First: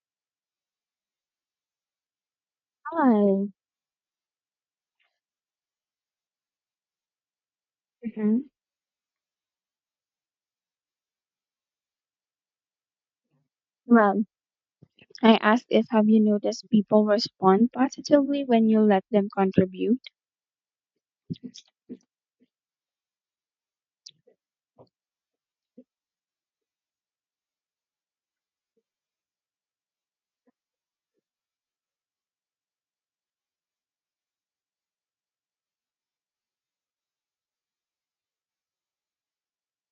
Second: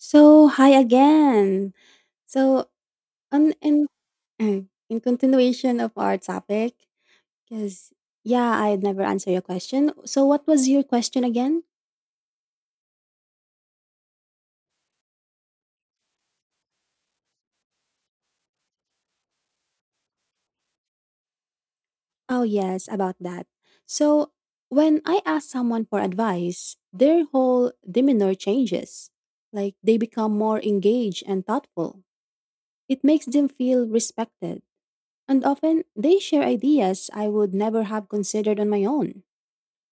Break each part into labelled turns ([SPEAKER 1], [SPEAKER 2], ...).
[SPEAKER 1] So, hi again. So,
[SPEAKER 2] Hi.
[SPEAKER 1] on in uh, in continuation of our topic, because yeah,
[SPEAKER 2] hmm
[SPEAKER 1] I had never answered your question. So, what was your question again?
[SPEAKER 2] Well, I asked if have you noticed people respond positively when you let them contribute?
[SPEAKER 1] Oh, yes, about that. So, when I ask someone for advice, their whole demeanor changes. Like they become more engaged and thoughtful. It makes them feel respected. And often they share ideas I would never have considered on my own.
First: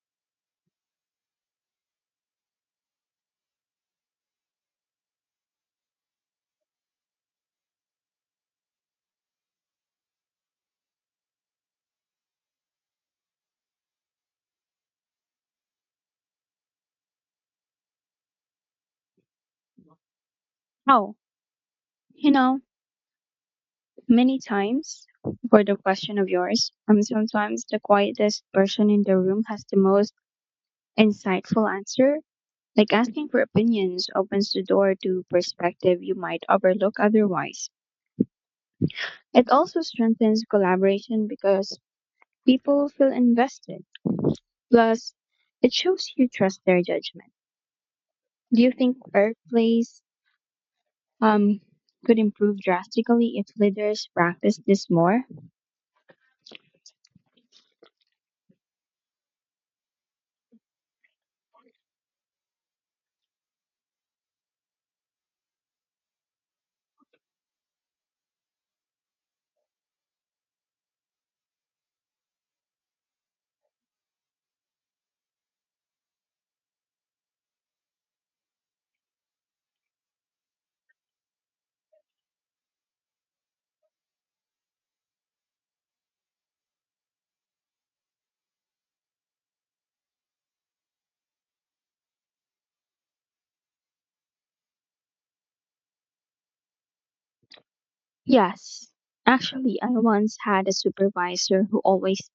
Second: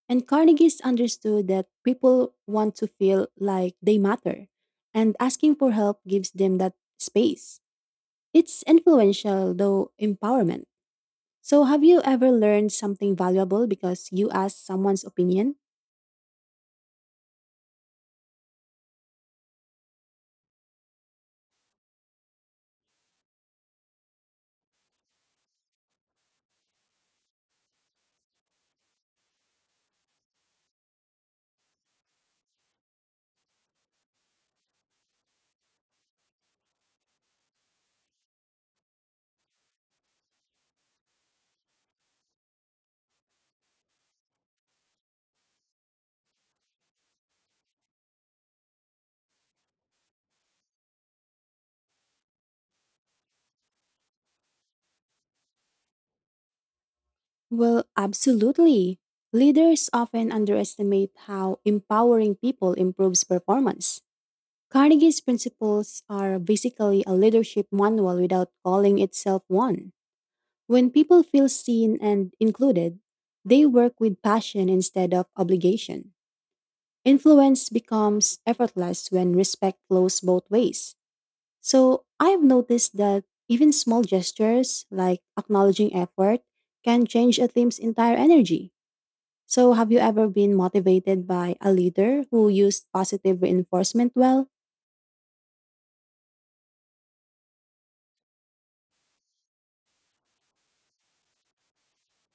[SPEAKER 1] And Carnegie's understood that people want to feel like they matter, and asking for help gives them that space. It's influential, though empowerment. So, have you ever learned something valuable because you asked someone's opinion?
[SPEAKER 2] Oh, you know, many times for the question of yours, sometimes the quietest person in the room has the most insightful answer. Like asking for opinions opens the door to perspective you might overlook otherwise. It also strengthens collaboration because people feel invested. Plus, it shows you trust their judgment. Do you think workplace um could improve drastically if leaders practice this more?
[SPEAKER 1] Well, absolutely. Leaders often underestimate how empowering people improves performance. Carnegie's principles are basically a leadership manual without calling itself one. When people feel seen and included, they work with passion instead of obligation. Influence becomes effortless when respect flows both ways. So I've noticed that even small gestures like acknowledging effort can change a team's entire energy. So, have you ever been motivated by a leader who used positive reinforcement well?
[SPEAKER 2] Yes. Actually, I once had a supervisor who always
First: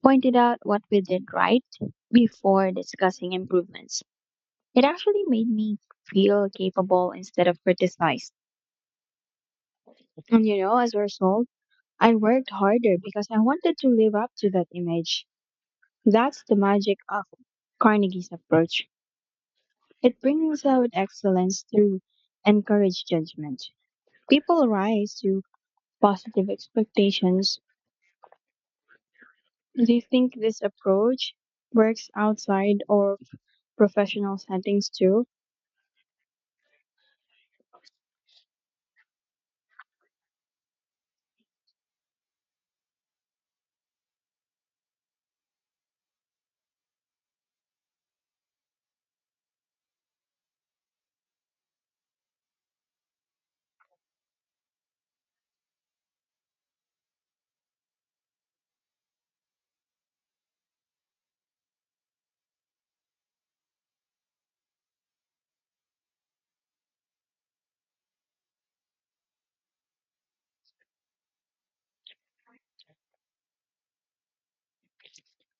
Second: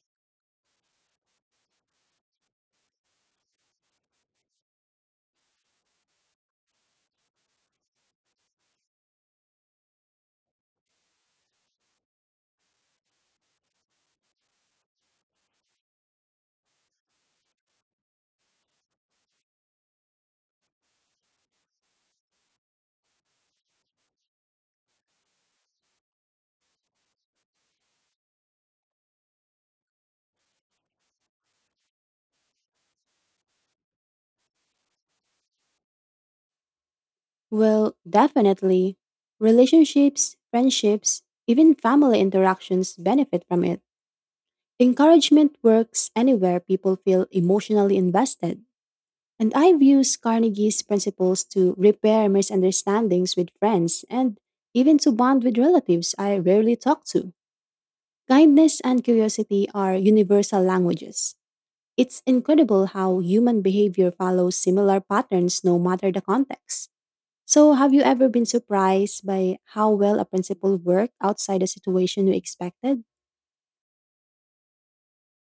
[SPEAKER 2] pointed out what we did right before discussing improvements. It actually made me feel capable instead of criticized. And you know, as a result, I worked harder because I wanted to live up to that image. That's the magic of Carnegie's approach. It brings out excellence through encourage judgment. People rise to positive expectations. Do you think this approach works outside or professional settings too?
[SPEAKER 1] Well, definitely. Relationships, friendships, even family interactions benefit from it. Encouragement works anywhere people feel emotionally invested. And I've used Carnegie's principles to repair misunderstandings with friends and even to bond with relatives I rarely talk to. Kindness and curiosity are universal languages. It's incredible how human behavior follows similar patterns no matter the context. So, have you ever been surprised by how well a principle worked outside the situation you expected?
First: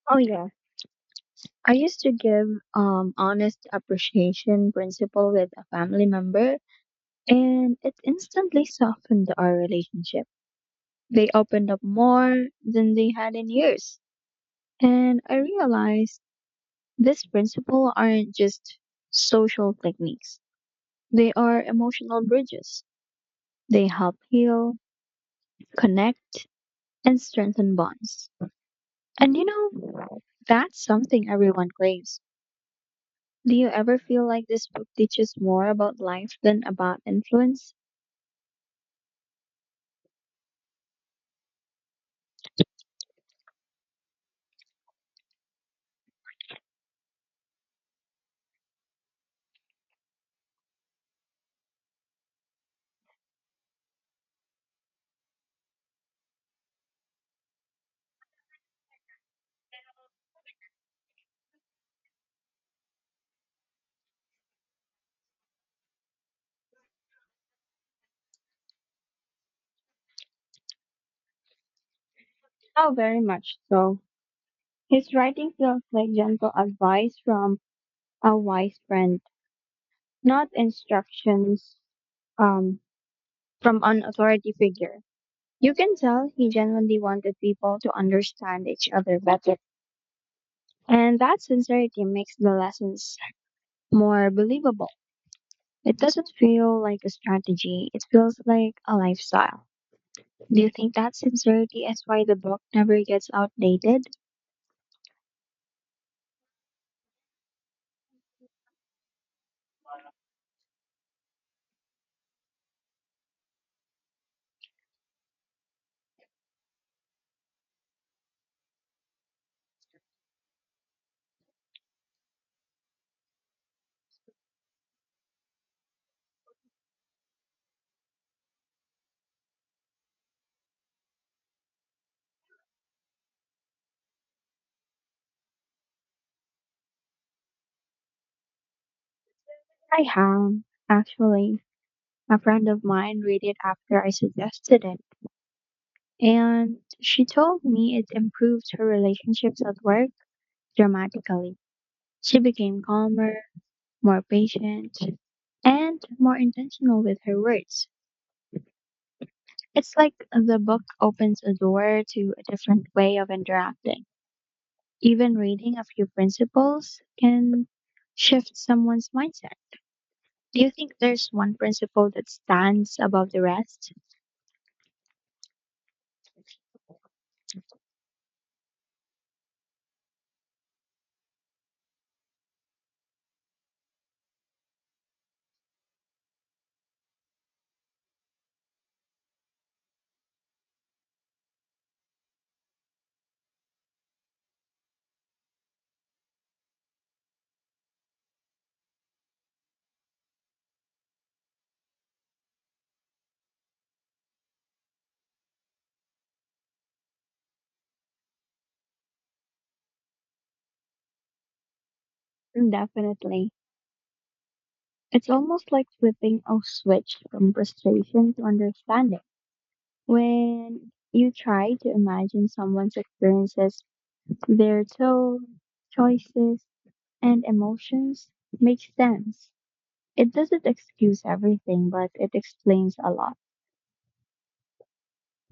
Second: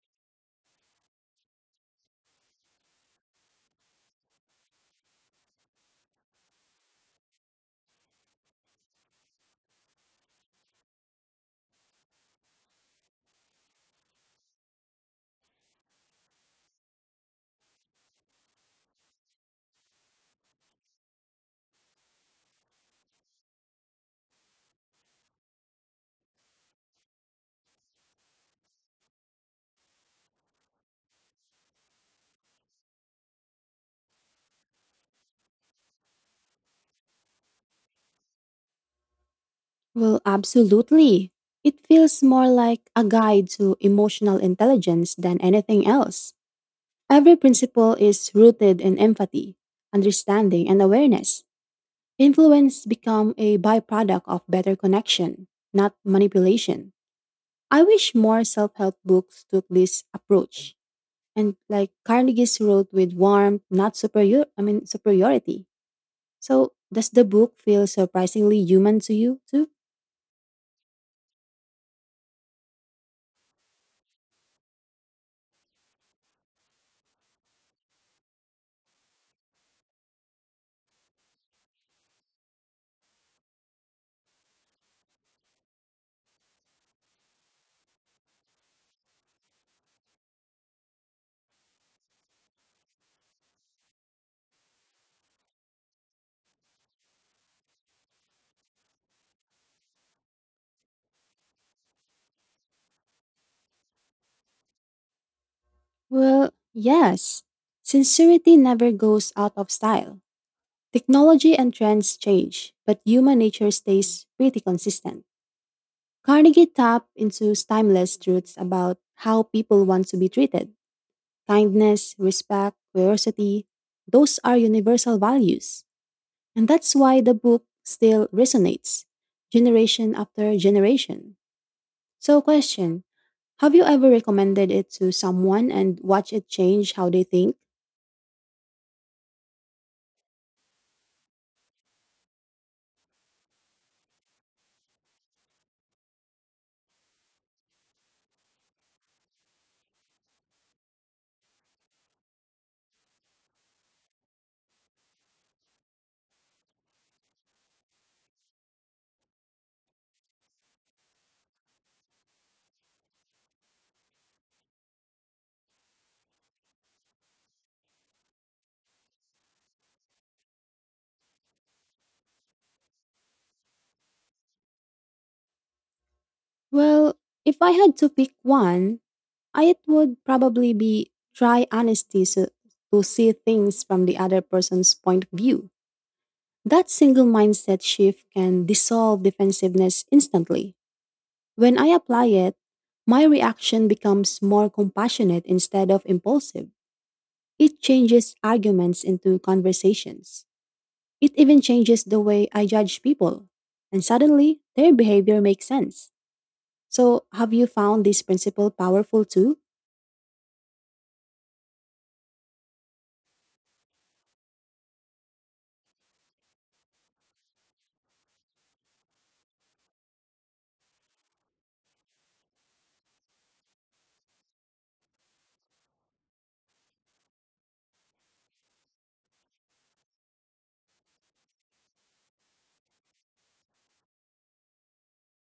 [SPEAKER 2] Oh yeah. I used to give honest appreciation principle with a family member, and it instantly softened our relationship. They opened up more than they had in years. And I realized these principles aren't just social techniques, they are emotional bridges. They help heal, connect, and strengthen bonds. And you know, that's something everyone craves. Do you ever feel like this book teaches more about life than about influence?
[SPEAKER 1] Well, absolutely. It feels more like a guide to emotional intelligence than anything else. Every principle is rooted in empathy, understanding, and awareness. Influence become a byproduct of better connection, not manipulation. I wish more self-help books took this approach. And like Carnegie's wrote with warmth, not superiority. So does the book feel surprisingly human to you too?
[SPEAKER 2] Oh, very much so. His writing feels like gentle advice from a wise friend, not instructions um, from an authority figure. You can tell he genuinely wanted people to understand each other better. And that sincerity makes the lessons more believable. It doesn't feel like a strategy, it feels like a lifestyle. Do you think that sincerity is why the book never gets outdated?
[SPEAKER 1] Well, yes. Sincerity never goes out of style. Technology and trends change, but human nature stays pretty consistent. Carnegie tapped into timeless truths about how people want to be treated. Kindness, respect, curiosity, those are universal values. And that's why the book still resonates, generation after generation. So, question have you ever recommended it to someone and watched it change how they think?
[SPEAKER 2] I have, actually. A friend of mine read it after I suggested it, and she told me it improved her relationships at work dramatically. She became calmer, more patient, and more intentional with her words. It's like the book opens a door to a different way of interacting. Even reading a few principles can shift someone's mindset. Do you think there's one principle that stands above the rest?
[SPEAKER 1] Well, if I had to pick one, it would probably be try honesty so, to see things from the other person's point of view. That single mindset shift can dissolve defensiveness instantly. When I apply it, my reaction becomes more compassionate instead of impulsive. It changes arguments into conversations. It even changes the way I judge people. And suddenly, their behavior makes sense. So, have you found this principle powerful too?
[SPEAKER 2] Definitely. It's almost like flipping a switch from frustration to understanding. When you try to imagine someone's experiences, their tone, choices, and emotions make sense. It doesn't excuse everything, but it explains a lot.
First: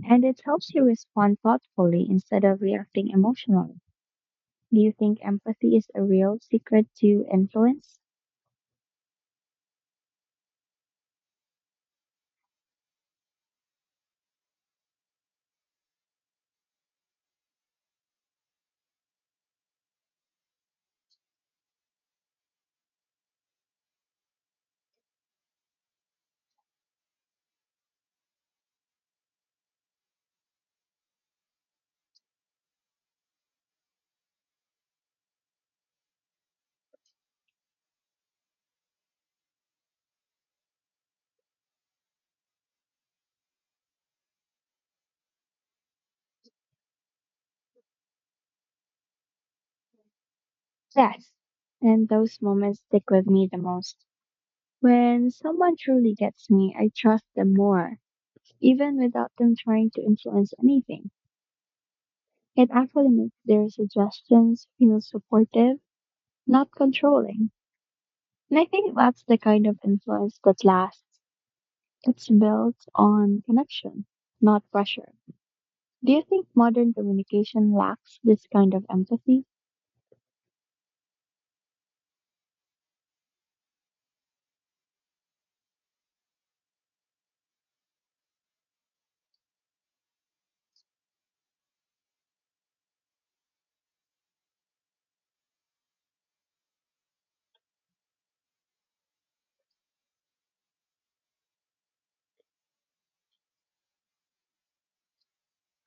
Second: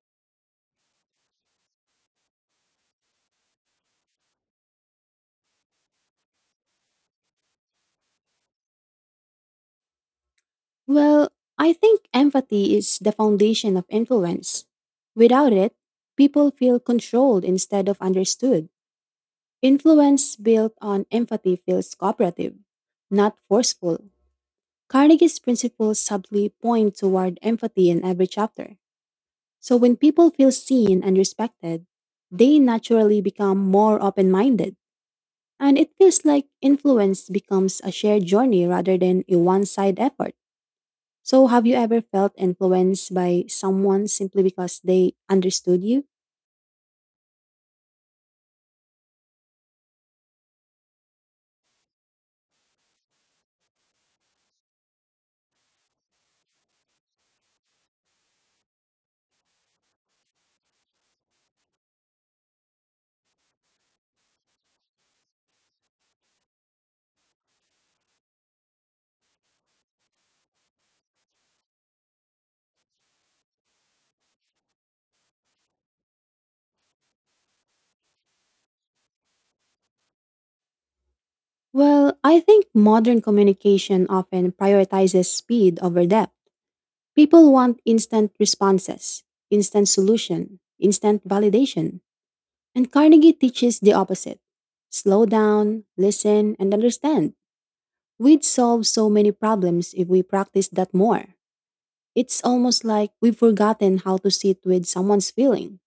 [SPEAKER 2] And it helps you respond thoughtfully instead of reacting emotionally. Do you think empathy is a real secret to influence?
[SPEAKER 1] Well, I think empathy is the foundation of influence. Without it, people feel controlled instead of understood. Influence built on empathy feels cooperative, not forceful. Carnegie's principles subtly point toward empathy in every chapter. So when people feel seen and respected, they naturally become more open minded. And it feels like influence becomes a shared journey rather than a one side effort. So, have you ever felt influenced by someone simply because they understood you?
[SPEAKER 2] Yes. And those moments stick with me the most. When someone truly gets me, I trust them more, even without them trying to influence anything. It actually makes their suggestions feel supportive, not controlling. And I think that's the kind of influence that lasts. It's built on connection, not pressure. Do you think modern communication lacks this kind of empathy?
[SPEAKER 1] Well, I think modern communication often prioritizes speed over depth. People want instant responses, instant solution, instant validation. And Carnegie teaches the opposite. Slow down, listen, and understand. We'd solve so many problems if we practiced that more. It's almost like we've forgotten how to sit with someone's feeling.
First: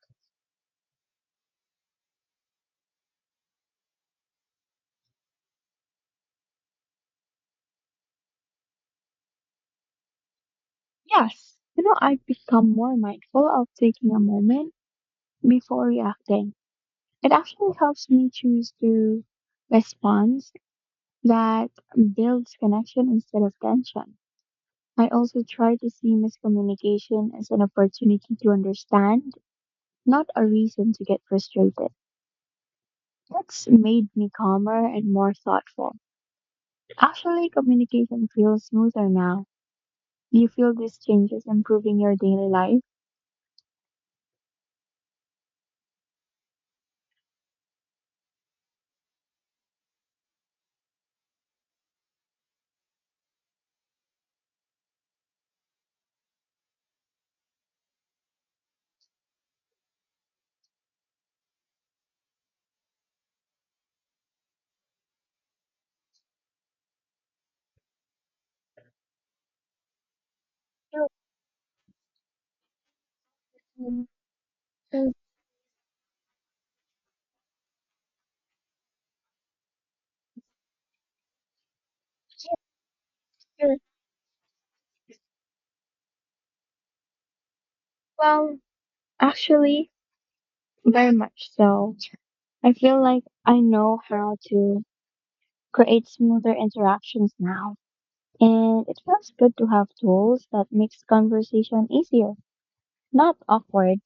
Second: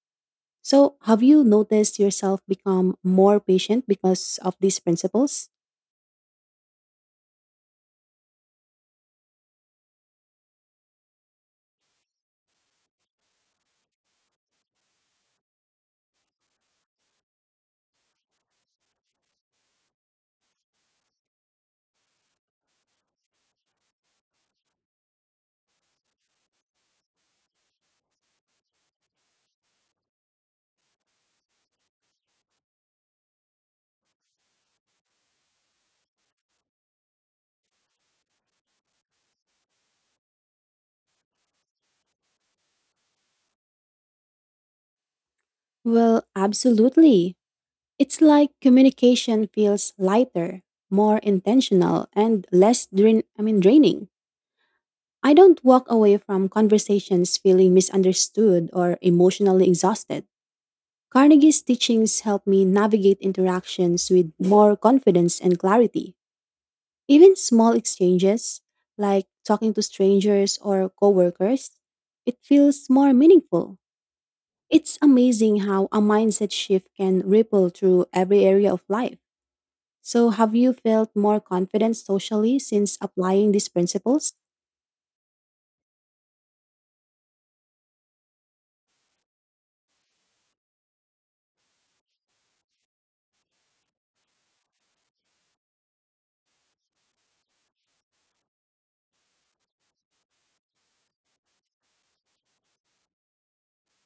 [SPEAKER 1] So, have you noticed yourself become more patient because of these principles?
[SPEAKER 2] Yes. You know, I've become more mindful of taking a moment before reacting. It actually helps me choose to response that builds connection instead of tension. I also try to see miscommunication as an opportunity to understand, not a reason to get frustrated. That's made me calmer and more thoughtful. Actually, communication feels smoother now. Do you feel these changes improving your daily life?
[SPEAKER 1] Well, absolutely. It's like communication feels lighter, more intentional, and less draining. I don't walk away from conversations feeling misunderstood or emotionally exhausted. Carnegie's teachings help me navigate interactions with more confidence and clarity. Even small exchanges, like talking to strangers or
[SPEAKER 2] Sure,
[SPEAKER 1] coworkers, it feels more meaningful.
[SPEAKER 2] um,
[SPEAKER 1] It's
[SPEAKER 2] um,
[SPEAKER 1] amazing how a mindset shift can ripple through every area of life. So, have you felt more confident socially since applying these
[SPEAKER 2] sure.
[SPEAKER 1] principles?
[SPEAKER 2] Well, actually, very much so. I feel like I know how to create smoother interactions now. And it feels good to have tools that makes conversation easier, not awkward.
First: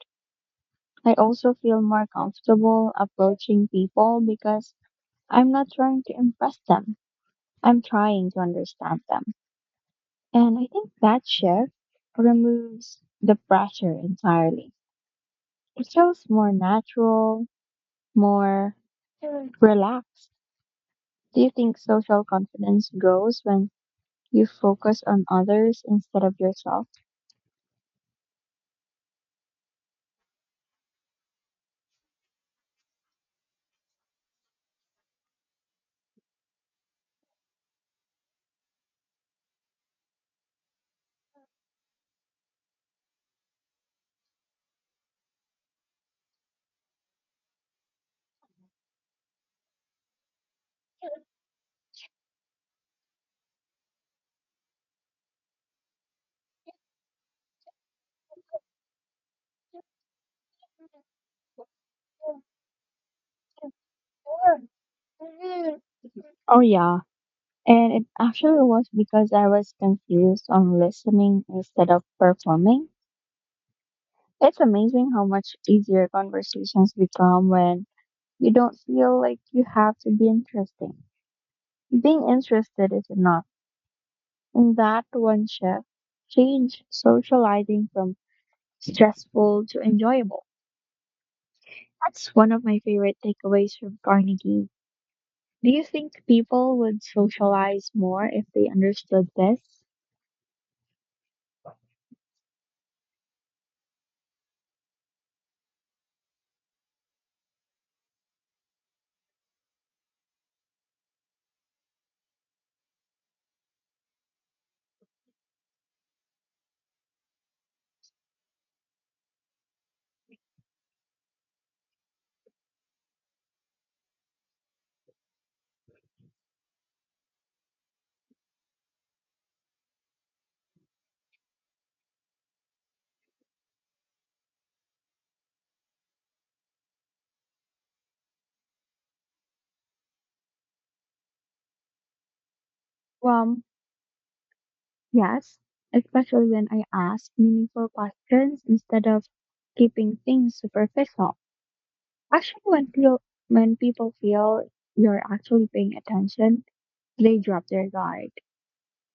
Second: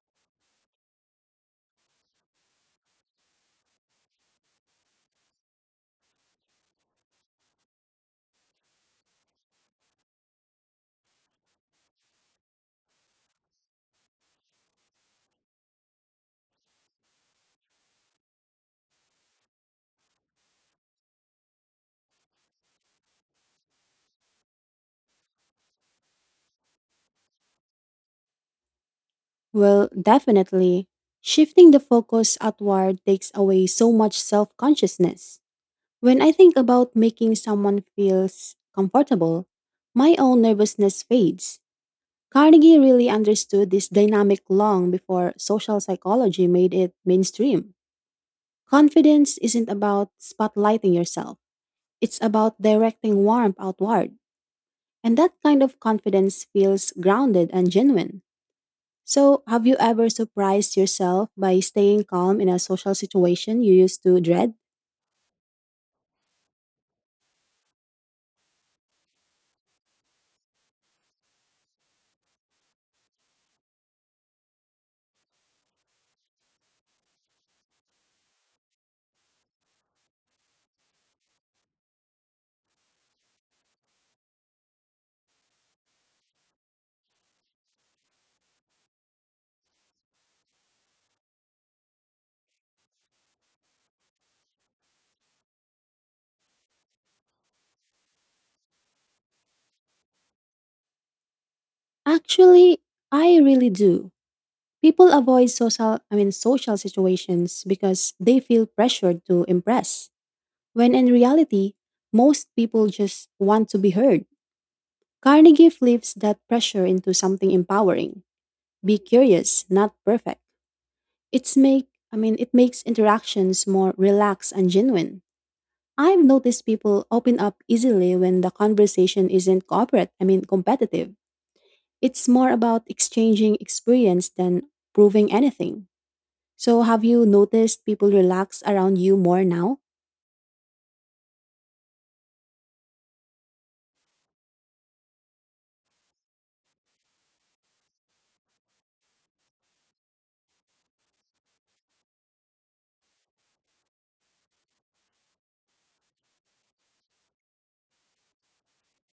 [SPEAKER 2] I also feel more comfortable approaching people because I'm not trying to impress them. I'm trying to understand them. And I think that shift removes the pressure entirely. It feels more natural, more relaxed. Do you think social confidence grows when you focus on others instead of yourself?
[SPEAKER 1] Well, definitely. Shifting the focus outward takes away so much self consciousness. When I think about making someone feel comfortable, my own nervousness fades. Carnegie really understood this dynamic long before social psychology made it mainstream. Confidence isn't about spotlighting yourself, it's about directing warmth outward. And that kind of confidence feels grounded and genuine. So, have you ever surprised yourself by staying calm in a social situation you used to dread?
[SPEAKER 2] Oh, yeah. And it actually was because I was confused on listening instead of performing. It's amazing how much easier conversations become when you don't feel like you have to be interesting. Being interested is enough. And that one shift changed socializing from stressful to enjoyable. That's one of my favorite takeaways from Carnegie. Do you think people would socialize more if they understood this?
[SPEAKER 1] Actually, I really do. People avoid social, I mean social situations because they feel pressured to impress. When in reality, most people just want to be heard. Carnegie flips that pressure into something empowering. Be curious, not perfect. It's make it makes interactions more relaxed and genuine. I've noticed people open up easily when the conversation isn't corporate, I mean competitive. It's more about exchanging experience than proving anything. So, have you noticed people relax around you more now?
[SPEAKER 2] Um, yes, especially when I ask meaningful questions instead of keeping things superficial. Actually, when people feel you're actually paying attention, they drop their guard.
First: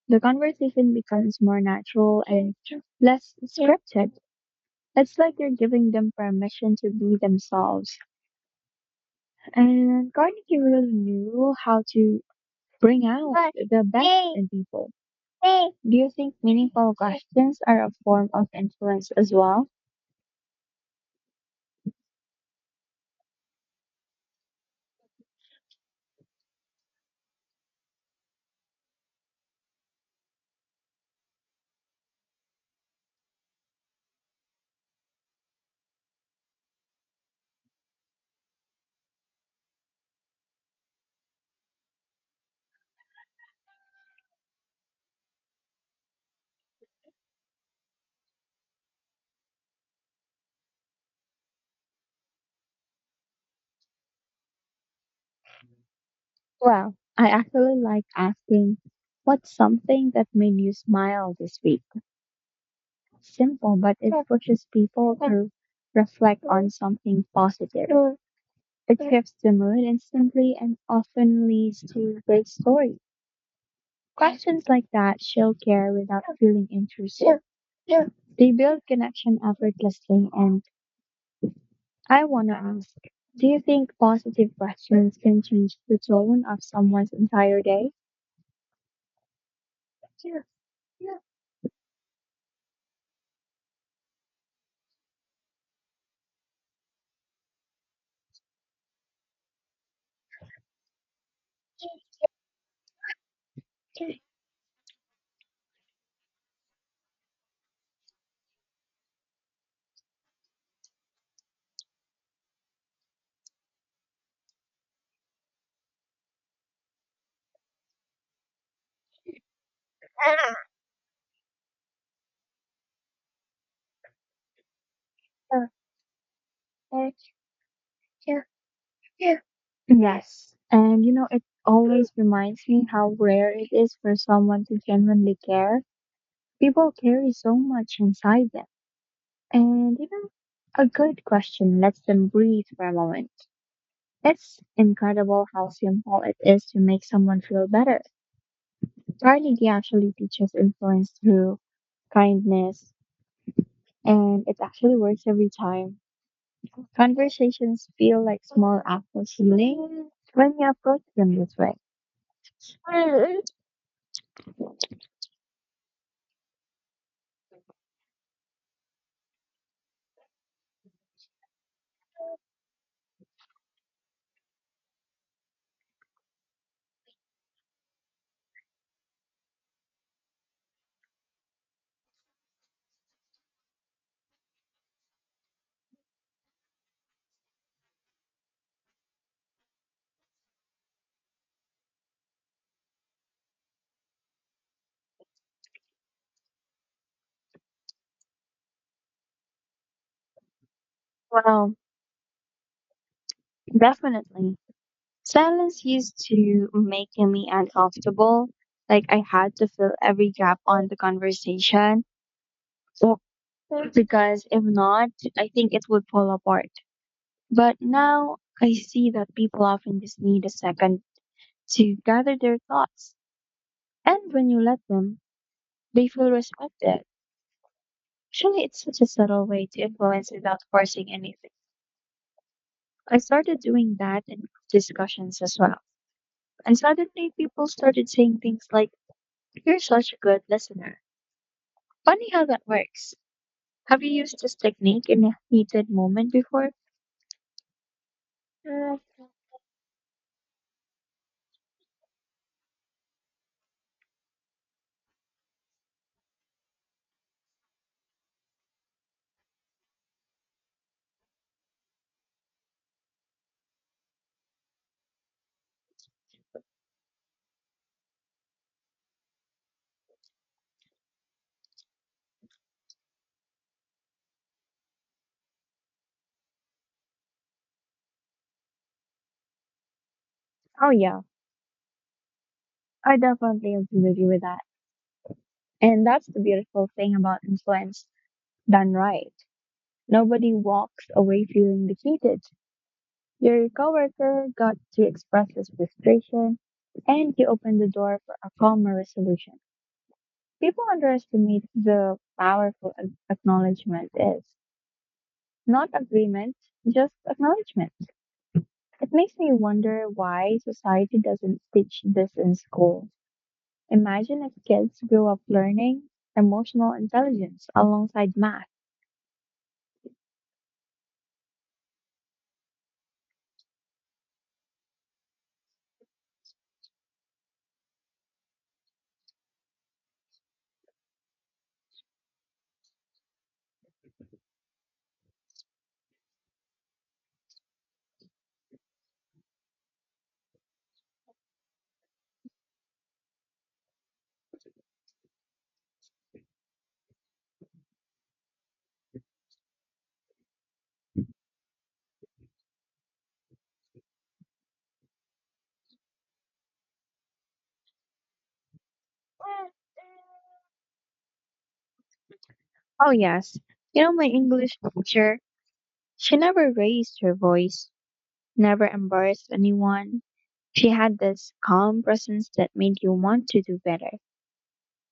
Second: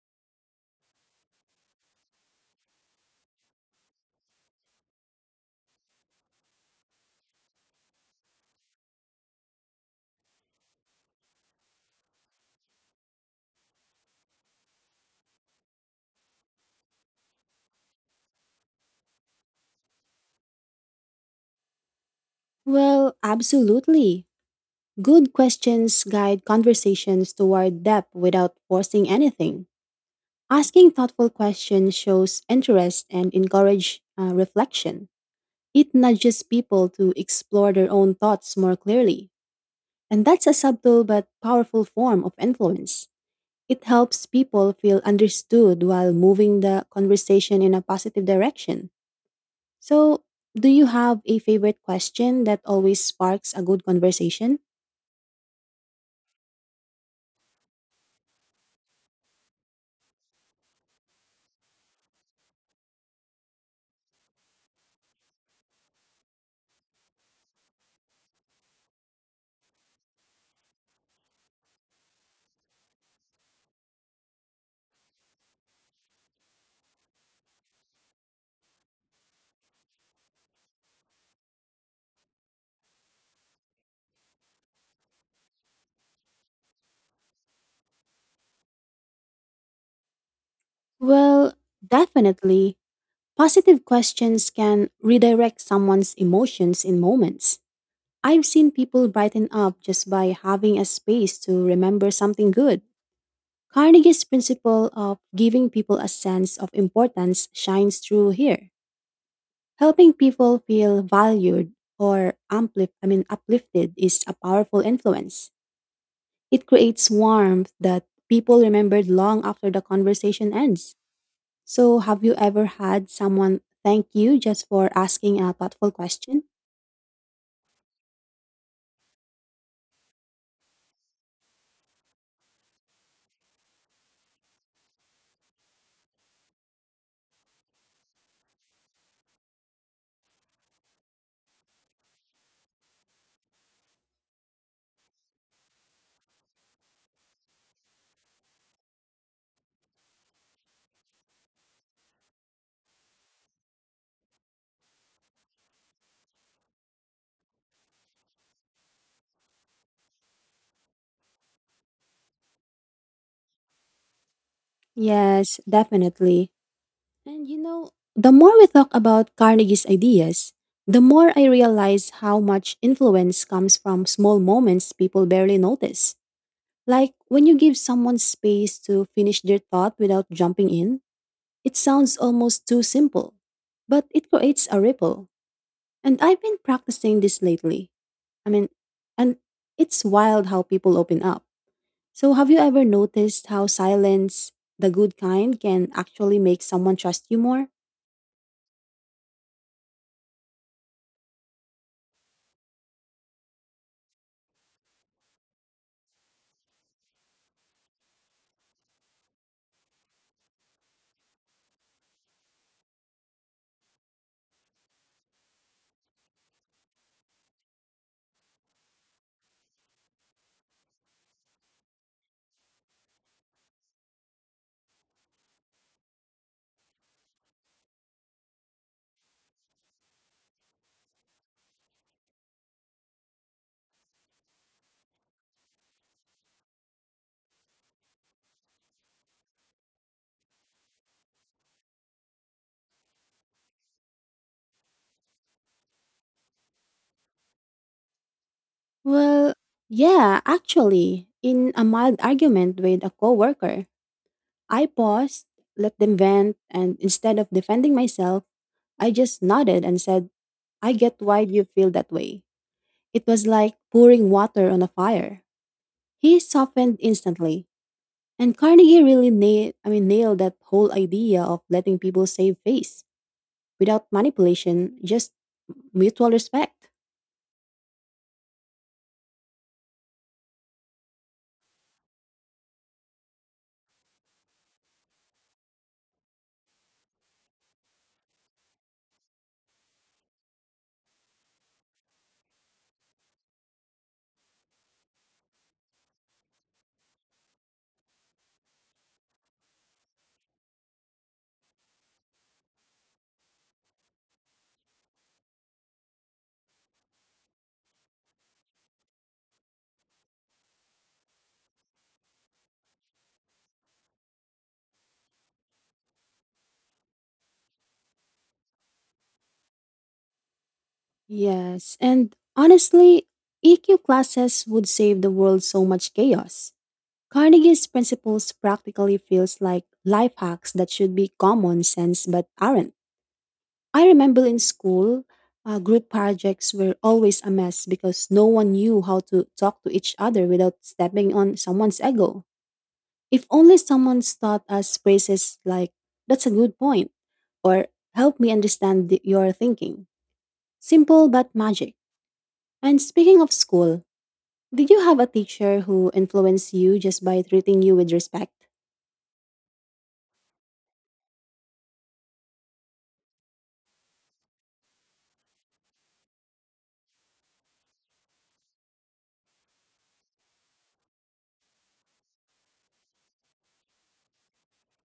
[SPEAKER 2] The conversation becomes more natural and less scripted. It's like you're giving them permission to be themselves. And Carnegie really knew how to bring out the best in people. Do you think meaningful questions are a form of influence as well?
[SPEAKER 1] Well, absolutely. Good questions guide conversations toward depth without forcing anything. Asking thoughtful questions shows interest and encourage reflection. It nudges people to explore their own thoughts more clearly, and that's a subtle but powerful form of influence. It helps people feel understood while moving the conversation in a positive direction. So, do you have a favorite question that always sparks a good conversation?
[SPEAKER 2] Well, I actually like asking, what's something that made you smile this week? Simple, but it pushes people to reflect on something positive. It shifts the mood instantly and often leads to great stories. Questions like that show care without feeling intrusive. They build connection effortlessly, and I want to ask, do you think positive questions can change the tone of someone's entire day? Yes.
[SPEAKER 1] Well, definitely. Positive questions can redirect someone's emotions in moments. I've seen people brighten up just by having a space to remember something good. Carnegie's principle of giving people a sense of importance shines through here. Helping people feel valued or uplifted is a powerful influence. It creates warmth that people remembered long after the conversation ends. So, have you ever had someone thank you just for asking a thoughtful question?
[SPEAKER 2] And you know, it always reminds me how rare it is for someone to genuinely care. People carry so much inside them. And you know, a good question lets them breathe for a moment. It's incredible how simple it is to make someone feel better. Carnegie actually teaches influence through kindness, and it actually works every time. Conversations feel like small acts of healing when you approach them this way. Mm.
[SPEAKER 1] Yes, definitely. And you know, the more we talk about Carnegie's ideas, the more I realize how much influence comes from small moments people barely notice. Like when you give someone space to finish their thought without jumping in, it sounds almost too simple, but it creates a ripple. And I've been practicing this lately. I mean, and it's wild how people open up. So, have you ever noticed how silence, the good kind, can actually make someone trust you more?
[SPEAKER 2] Well, definitely. Silence used to make me uncomfortable. Like I had to fill every gap on the conversation. Well, because if not, I think it would fall apart. But now I see that people often just need a second to gather their thoughts. And when you let them, they feel respected. Actually, it's such a subtle way to influence without forcing anything. I started doing that in discussions as well. And suddenly people started saying things like, you're such a good listener. Funny how that works. Have you used this technique in a heated moment before? Uh,
[SPEAKER 1] Well, yeah, actually, in a mild argument with a coworker, I paused, let them vent, and instead of defending myself, I just nodded and said, "I get why you feel that way." It was like pouring water on a fire. He softened instantly, and Carnegie really nailed that whole idea of letting people save face without manipulation, just mutual respect.
[SPEAKER 2] oh, yeah. I definitely agree with you with that. And that's the beautiful thing about influence done right. Nobody walks away feeling defeated. Your coworker got to express his frustration and he opened the door for a calmer resolution. People underestimate the powerful acknowledgement is. Not agreement, just acknowledgement. It makes me wonder why society doesn't teach this in school. Imagine if kids grew up learning emotional intelligence alongside math.
[SPEAKER 1] Yes, and honestly, EQ classes would save the world so much chaos. Carnegie's principles practically feels like life hacks that should be common sense but aren't. I remember in school, group projects were always a mess because no one knew how to talk to each other without stepping on someone's ego. If only someone's taught us phrases like, "that's a good point," or "help me understand your thinking." Simple but magic. And speaking of school, did you have a teacher who influenced you just by treating you with respect?
[SPEAKER 2] Oh, yes. You know, my English teacher, she never raised her voice, never embarrassed anyone. She had this calm presence that made you want to do better.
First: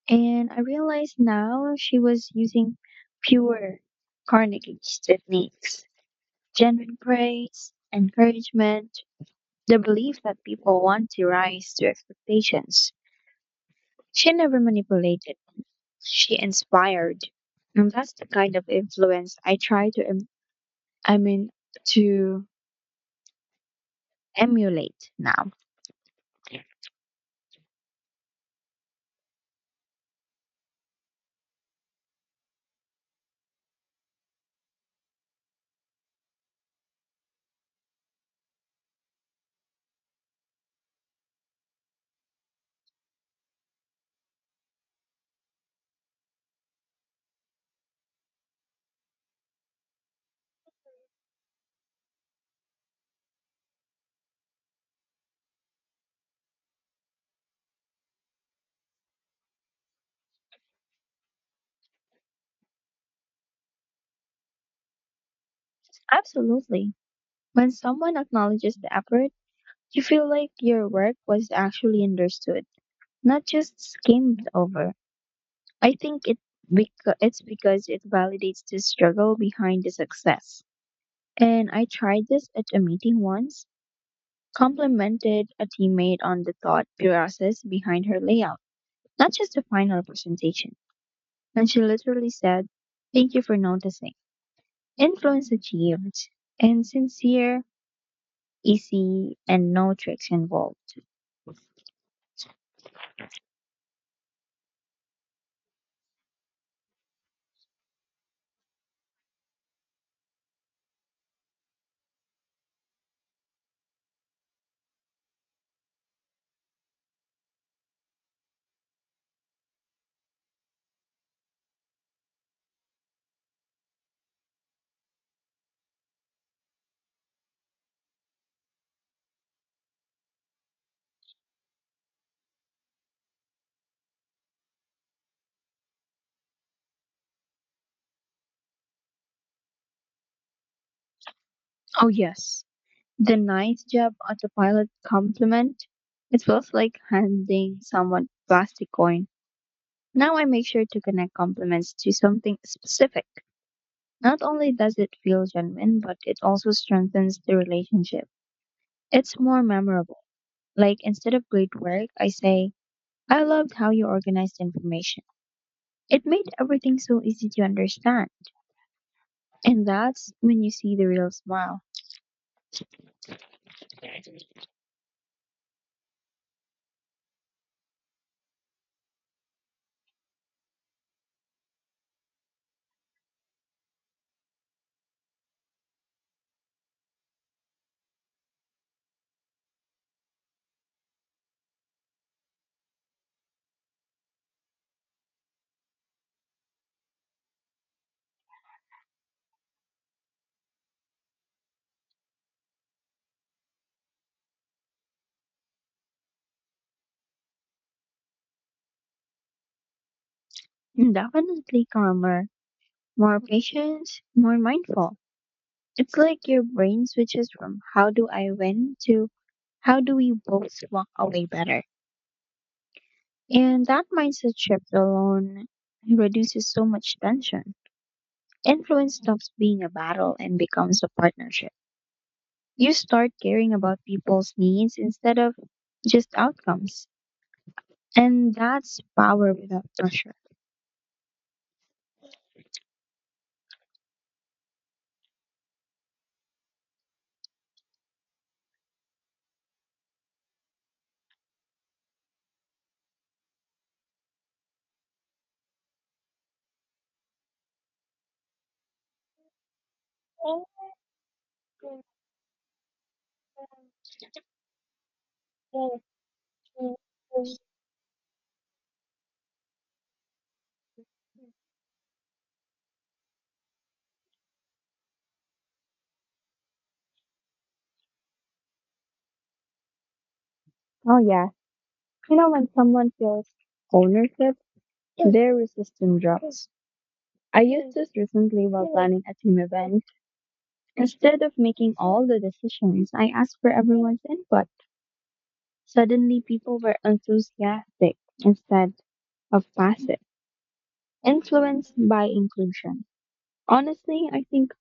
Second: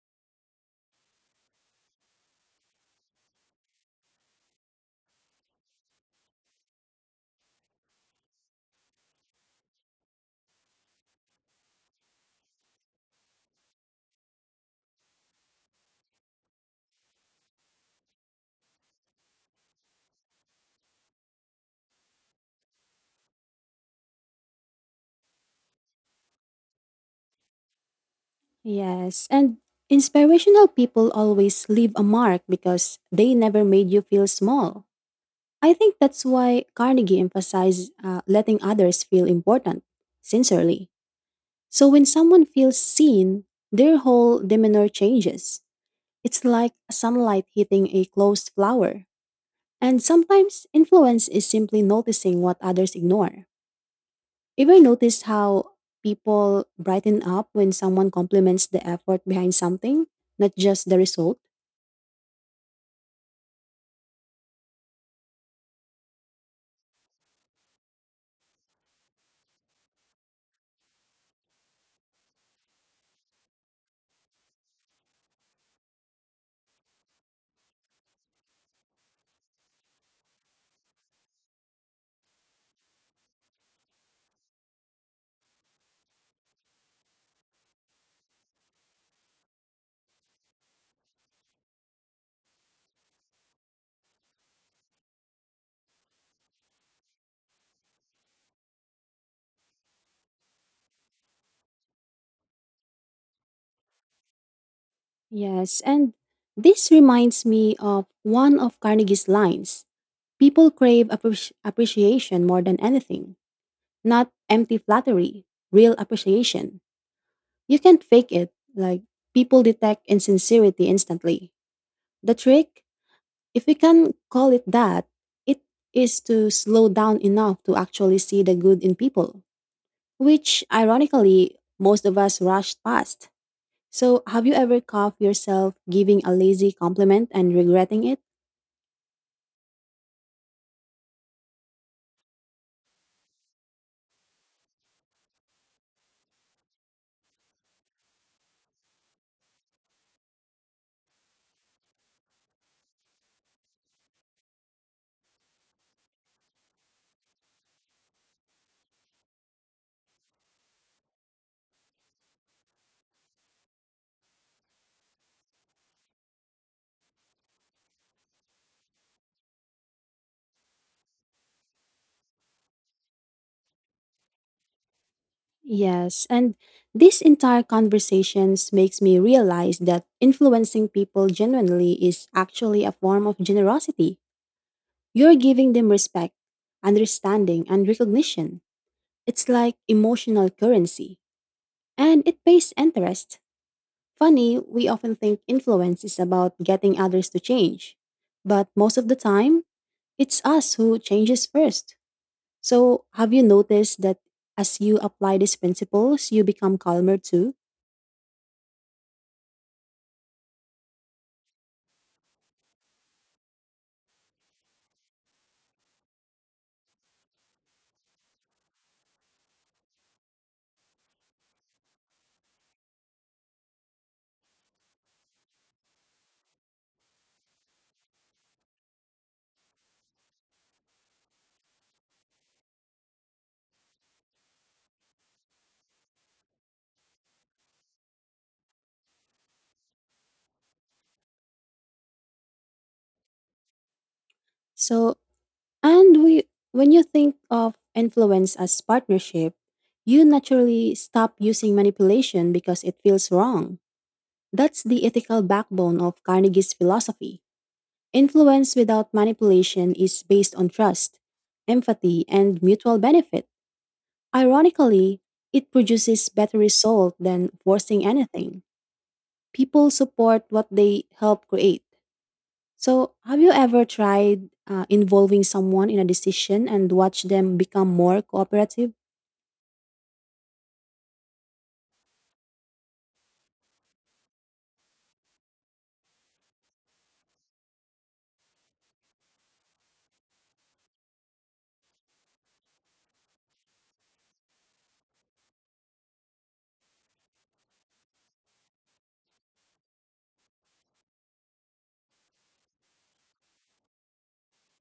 [SPEAKER 2] And I realize now she was using pure Carnegie's techniques, genuine praise, encouragement, the belief that people want to rise to expectations. She never manipulated, she inspired. And that's the kind of influence I try to, I mean, to emulate now.
[SPEAKER 1] Yes, and inspirational people always leave a mark because they never made you feel small. I think that's why Carnegie emphasized letting others feel important, sincerely. So when someone feels seen, their whole demeanor changes. It's like sunlight hitting a closed flower. And sometimes influence is simply noticing what others ignore. Ever noticed how people brighten up when someone compliments the effort behind something, not just the result?
[SPEAKER 2] Absolutely. When someone acknowledges the effort, you feel like your work was actually understood, not just skimmed over. I think it's because it validates the struggle behind the success. And I tried this at a meeting once, complimented a teammate on the thought process behind her layout, not just a final presentation. And she literally said, thank you for noticing. Influence achieved. And sincere, easy, and no tricks involved.
[SPEAKER 1] Yes, and this reminds me of one of Carnegie's lines. People crave appreciation more than anything, not empty flattery, real appreciation. You can't fake it, like, people detect insincerity instantly. The trick, if we can call it that, it is to slow down enough to actually see the good in people, which ironically most of us rushed past. So, have you ever caught yourself giving a lazy compliment and regretting it?
[SPEAKER 2] Oh, yes. The nice job autopilot compliment. It feels like handing someone a plastic coin. Now I make sure to connect compliments to something specific. Not only does it feel genuine, but it also strengthens the relationship. It's more memorable. Like instead of great work, I say, I loved how you organized information. It made everything so easy to understand. And that's when you see the real smile.
[SPEAKER 1] Yes, and this entire conversations makes me realize that influencing people genuinely is actually a form of generosity. You're giving them respect, understanding, and recognition. It's like emotional currency, and it pays interest. Funny, we often think influence is about getting others to change, but most of the time, it's us who changes first. So, have you noticed that as you apply these principles, you become calmer too?
[SPEAKER 2] And definitely calmer, more patient, more mindful. It's like your brain switches from how do I win to how do we both walk away better? And that mindset shift alone reduces so much tension. Influence stops being a battle and becomes a partnership. You start caring about people's needs instead of just outcomes. And that's power without pressure.
[SPEAKER 1] So, and we when you think of influence as partnership, you naturally stop using manipulation because it feels wrong. That's the ethical backbone of Carnegie's philosophy. Influence without manipulation is based
[SPEAKER 2] Oh,
[SPEAKER 1] on trust, empathy, and mutual benefit. Ironically, it produces better result than forcing anything. People support what they help create. So, have you ever tried involving someone in a decision and watch them become more cooperative?
[SPEAKER 2] yeah. You know, when someone feels ownership, their resistance drops. I used this recently while planning a team event. Instead of making all the decisions, I asked for everyone's input. Suddenly, people were enthusiastic instead of passive, influenced by inclusion. Honestly, I think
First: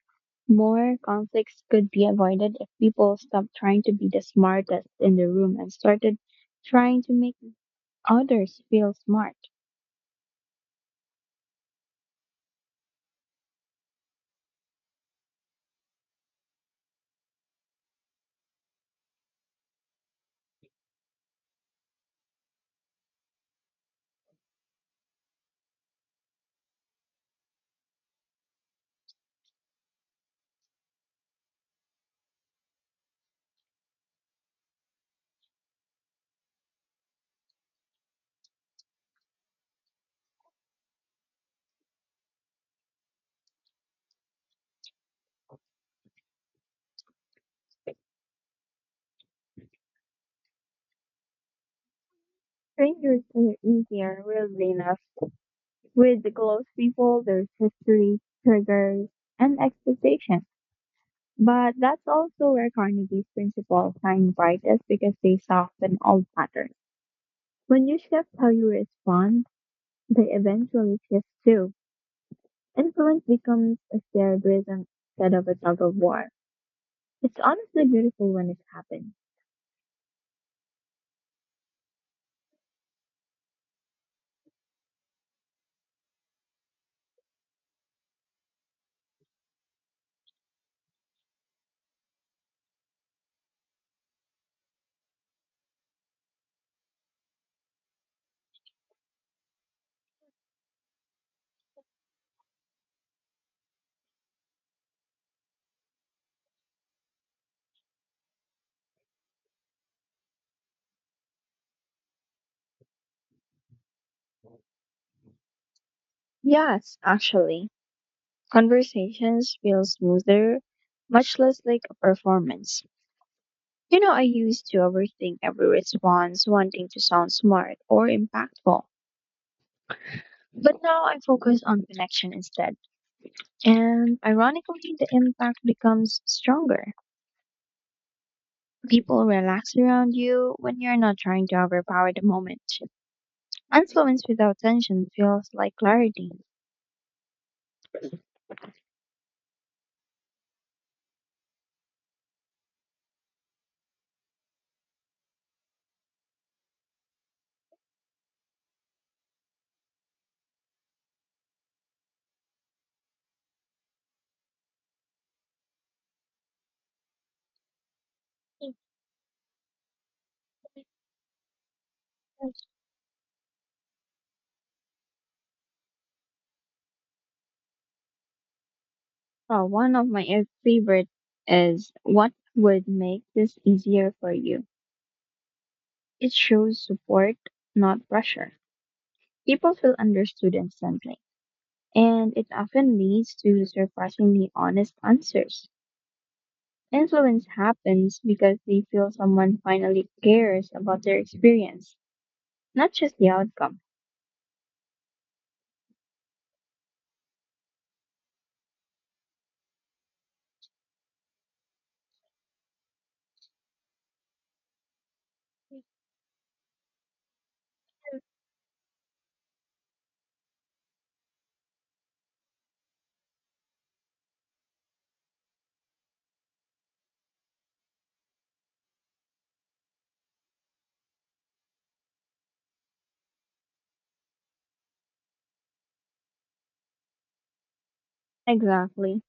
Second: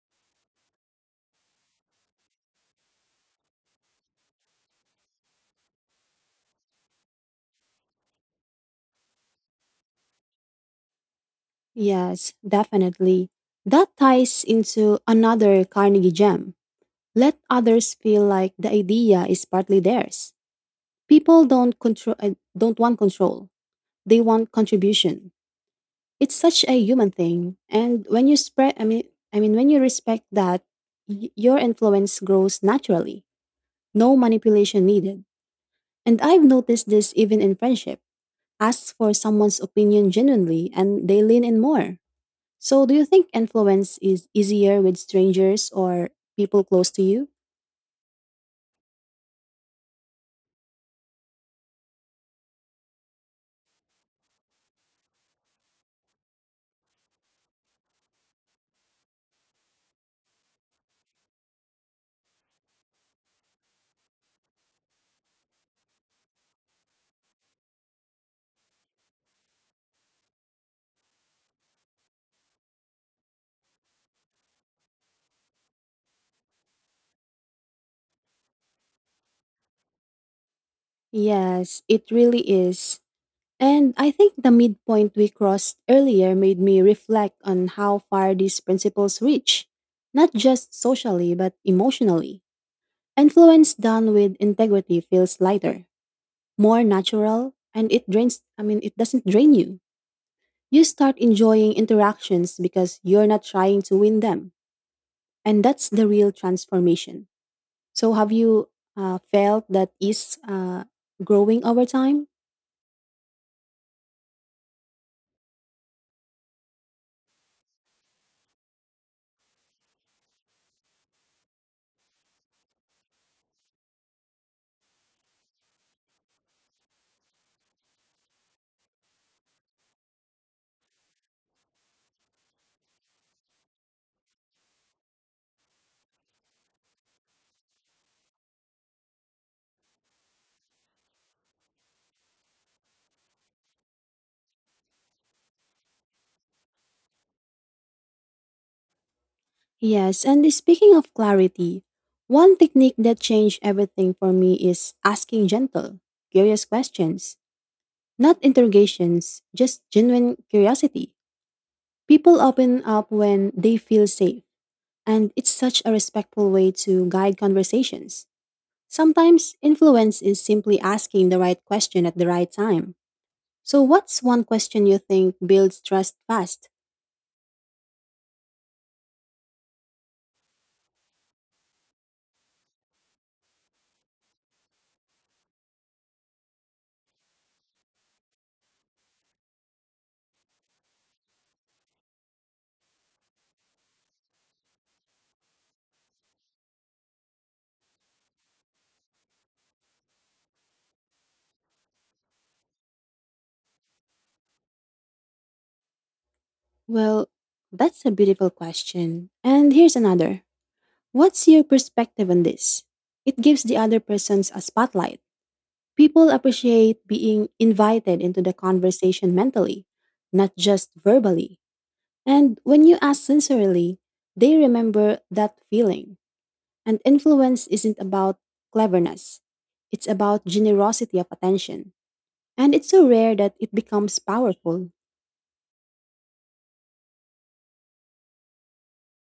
[SPEAKER 2] more conflicts could be avoided if people stopped trying to be the smartest in the room and started trying to make others feel smart.
[SPEAKER 1] Yes, definitely. That ties into another Carnegie gem. Let others feel like the idea is partly theirs. People don't control don't want control. They want contribution. It's such a human thing. And when you spread I mean when you respect that your influence grows naturally. No manipulation needed. And I've noticed this even in friendship. Ask for someone's opinion genuinely and they lean in more. So do you think influence is easier with strangers or people close to you?
[SPEAKER 2] Strangers are easier, weirdly enough. With the close people, there's history, triggers, and expectations. But that's also where Carnegie's principles shine brightest because they soften old patterns. When you shift how you respond, they eventually shift too. Influence becomes a shared rhythm instead of a tug of war. It's honestly beautiful when it happens.
[SPEAKER 1] Yes, it really is. And I think the midpoint we crossed earlier made me reflect on how far these principles reach, not just socially but emotionally. Influence done with integrity feels lighter, more natural, and it doesn't drain you. You start enjoying interactions because you're not trying to win them. And that's the real transformation. So, have you felt that is growing over time?
[SPEAKER 2] Yes, actually. Conversations feel smoother, much less like a performance. You know, I used to overthink every response, wanting to sound smart or impactful. But now I focus on connection instead. And ironically, the impact becomes stronger. People relax around you when you're not trying to overpower the moment. Influence without tension feels like clarity.
[SPEAKER 1] Yes, and speaking of clarity, one technique that changed everything for me is asking gentle, curious questions, not interrogations, just genuine curiosity. People open up when they feel safe, and it's such a respectful way to guide conversations. Sometimes influence is simply asking the right question at the right time. So, what's one question you think builds trust fast?
[SPEAKER 2] Oh, one of my favorite is what would make this easier for you. It shows support, not pressure. People feel understood instantly, and it often leads to surprisingly honest answers. Influence happens because they feel someone finally cares about their experience, not just the outcome.
[SPEAKER 1] Well, that's a beautiful question. And here's another. What's your perspective on this? It gives the other persons a spotlight. People appreciate being invited into the conversation mentally, not just verbally. And when you ask sincerely, they remember that feeling. And influence isn't about cleverness, it's about generosity of attention. And it's so rare that it becomes powerful.
[SPEAKER 2] Exactly.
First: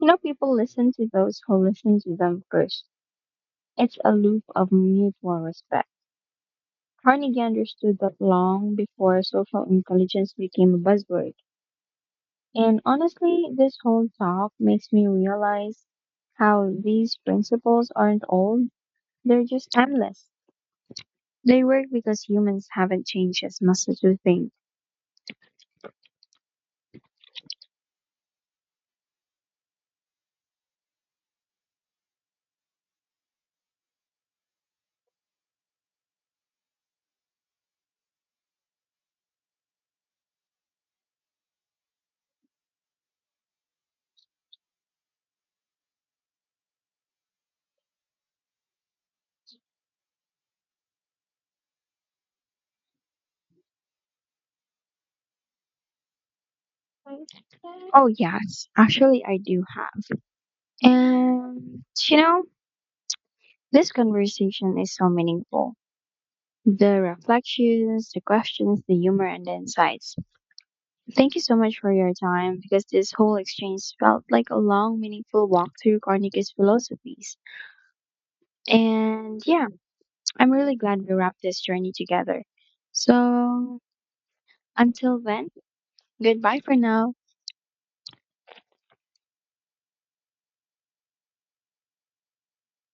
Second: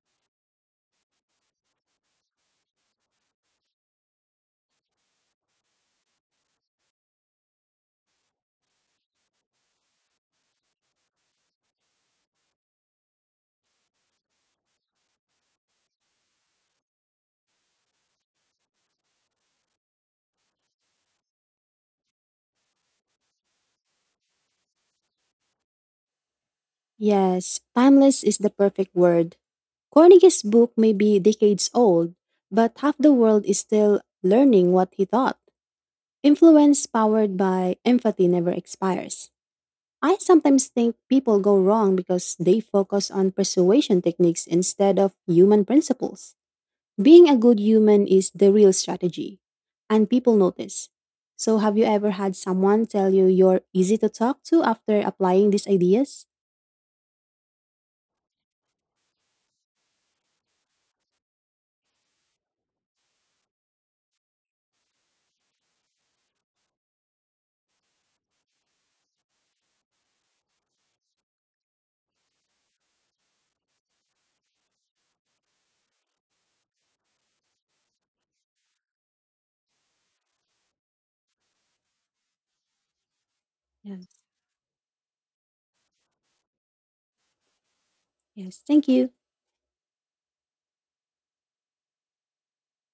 [SPEAKER 2] You know, people listen to those who listen to them first. It's a loop of mutual respect. Carnegie understood that long before social intelligence became a buzzword. And honestly, this whole talk makes me realize how these principles aren't old, they're just timeless. They work because humans haven't changed as much as we think.
[SPEAKER 1] Yes, timeless is the perfect word. Carnegie's book may be decades old, but half the world is still learning what he thought. Influence powered by empathy never expires. I sometimes think people go wrong because they focus on persuasion techniques instead of human principles. Being a good human is the real strategy, and people notice. So, have you ever had someone tell you you're easy to talk to after applying these ideas?
[SPEAKER 2] Oh, yes, actually, I do have. And, you know, this conversation is so meaningful. The reflections, the questions, the humor, and the insights. Thank you so much for your time because this whole exchange felt like a long, meaningful walk through Carnegie's philosophies. And yeah, I'm really glad we wrapped this journey together. So
[SPEAKER 1] Yes,
[SPEAKER 2] until then, goodbye for now.
[SPEAKER 1] yes, thank you.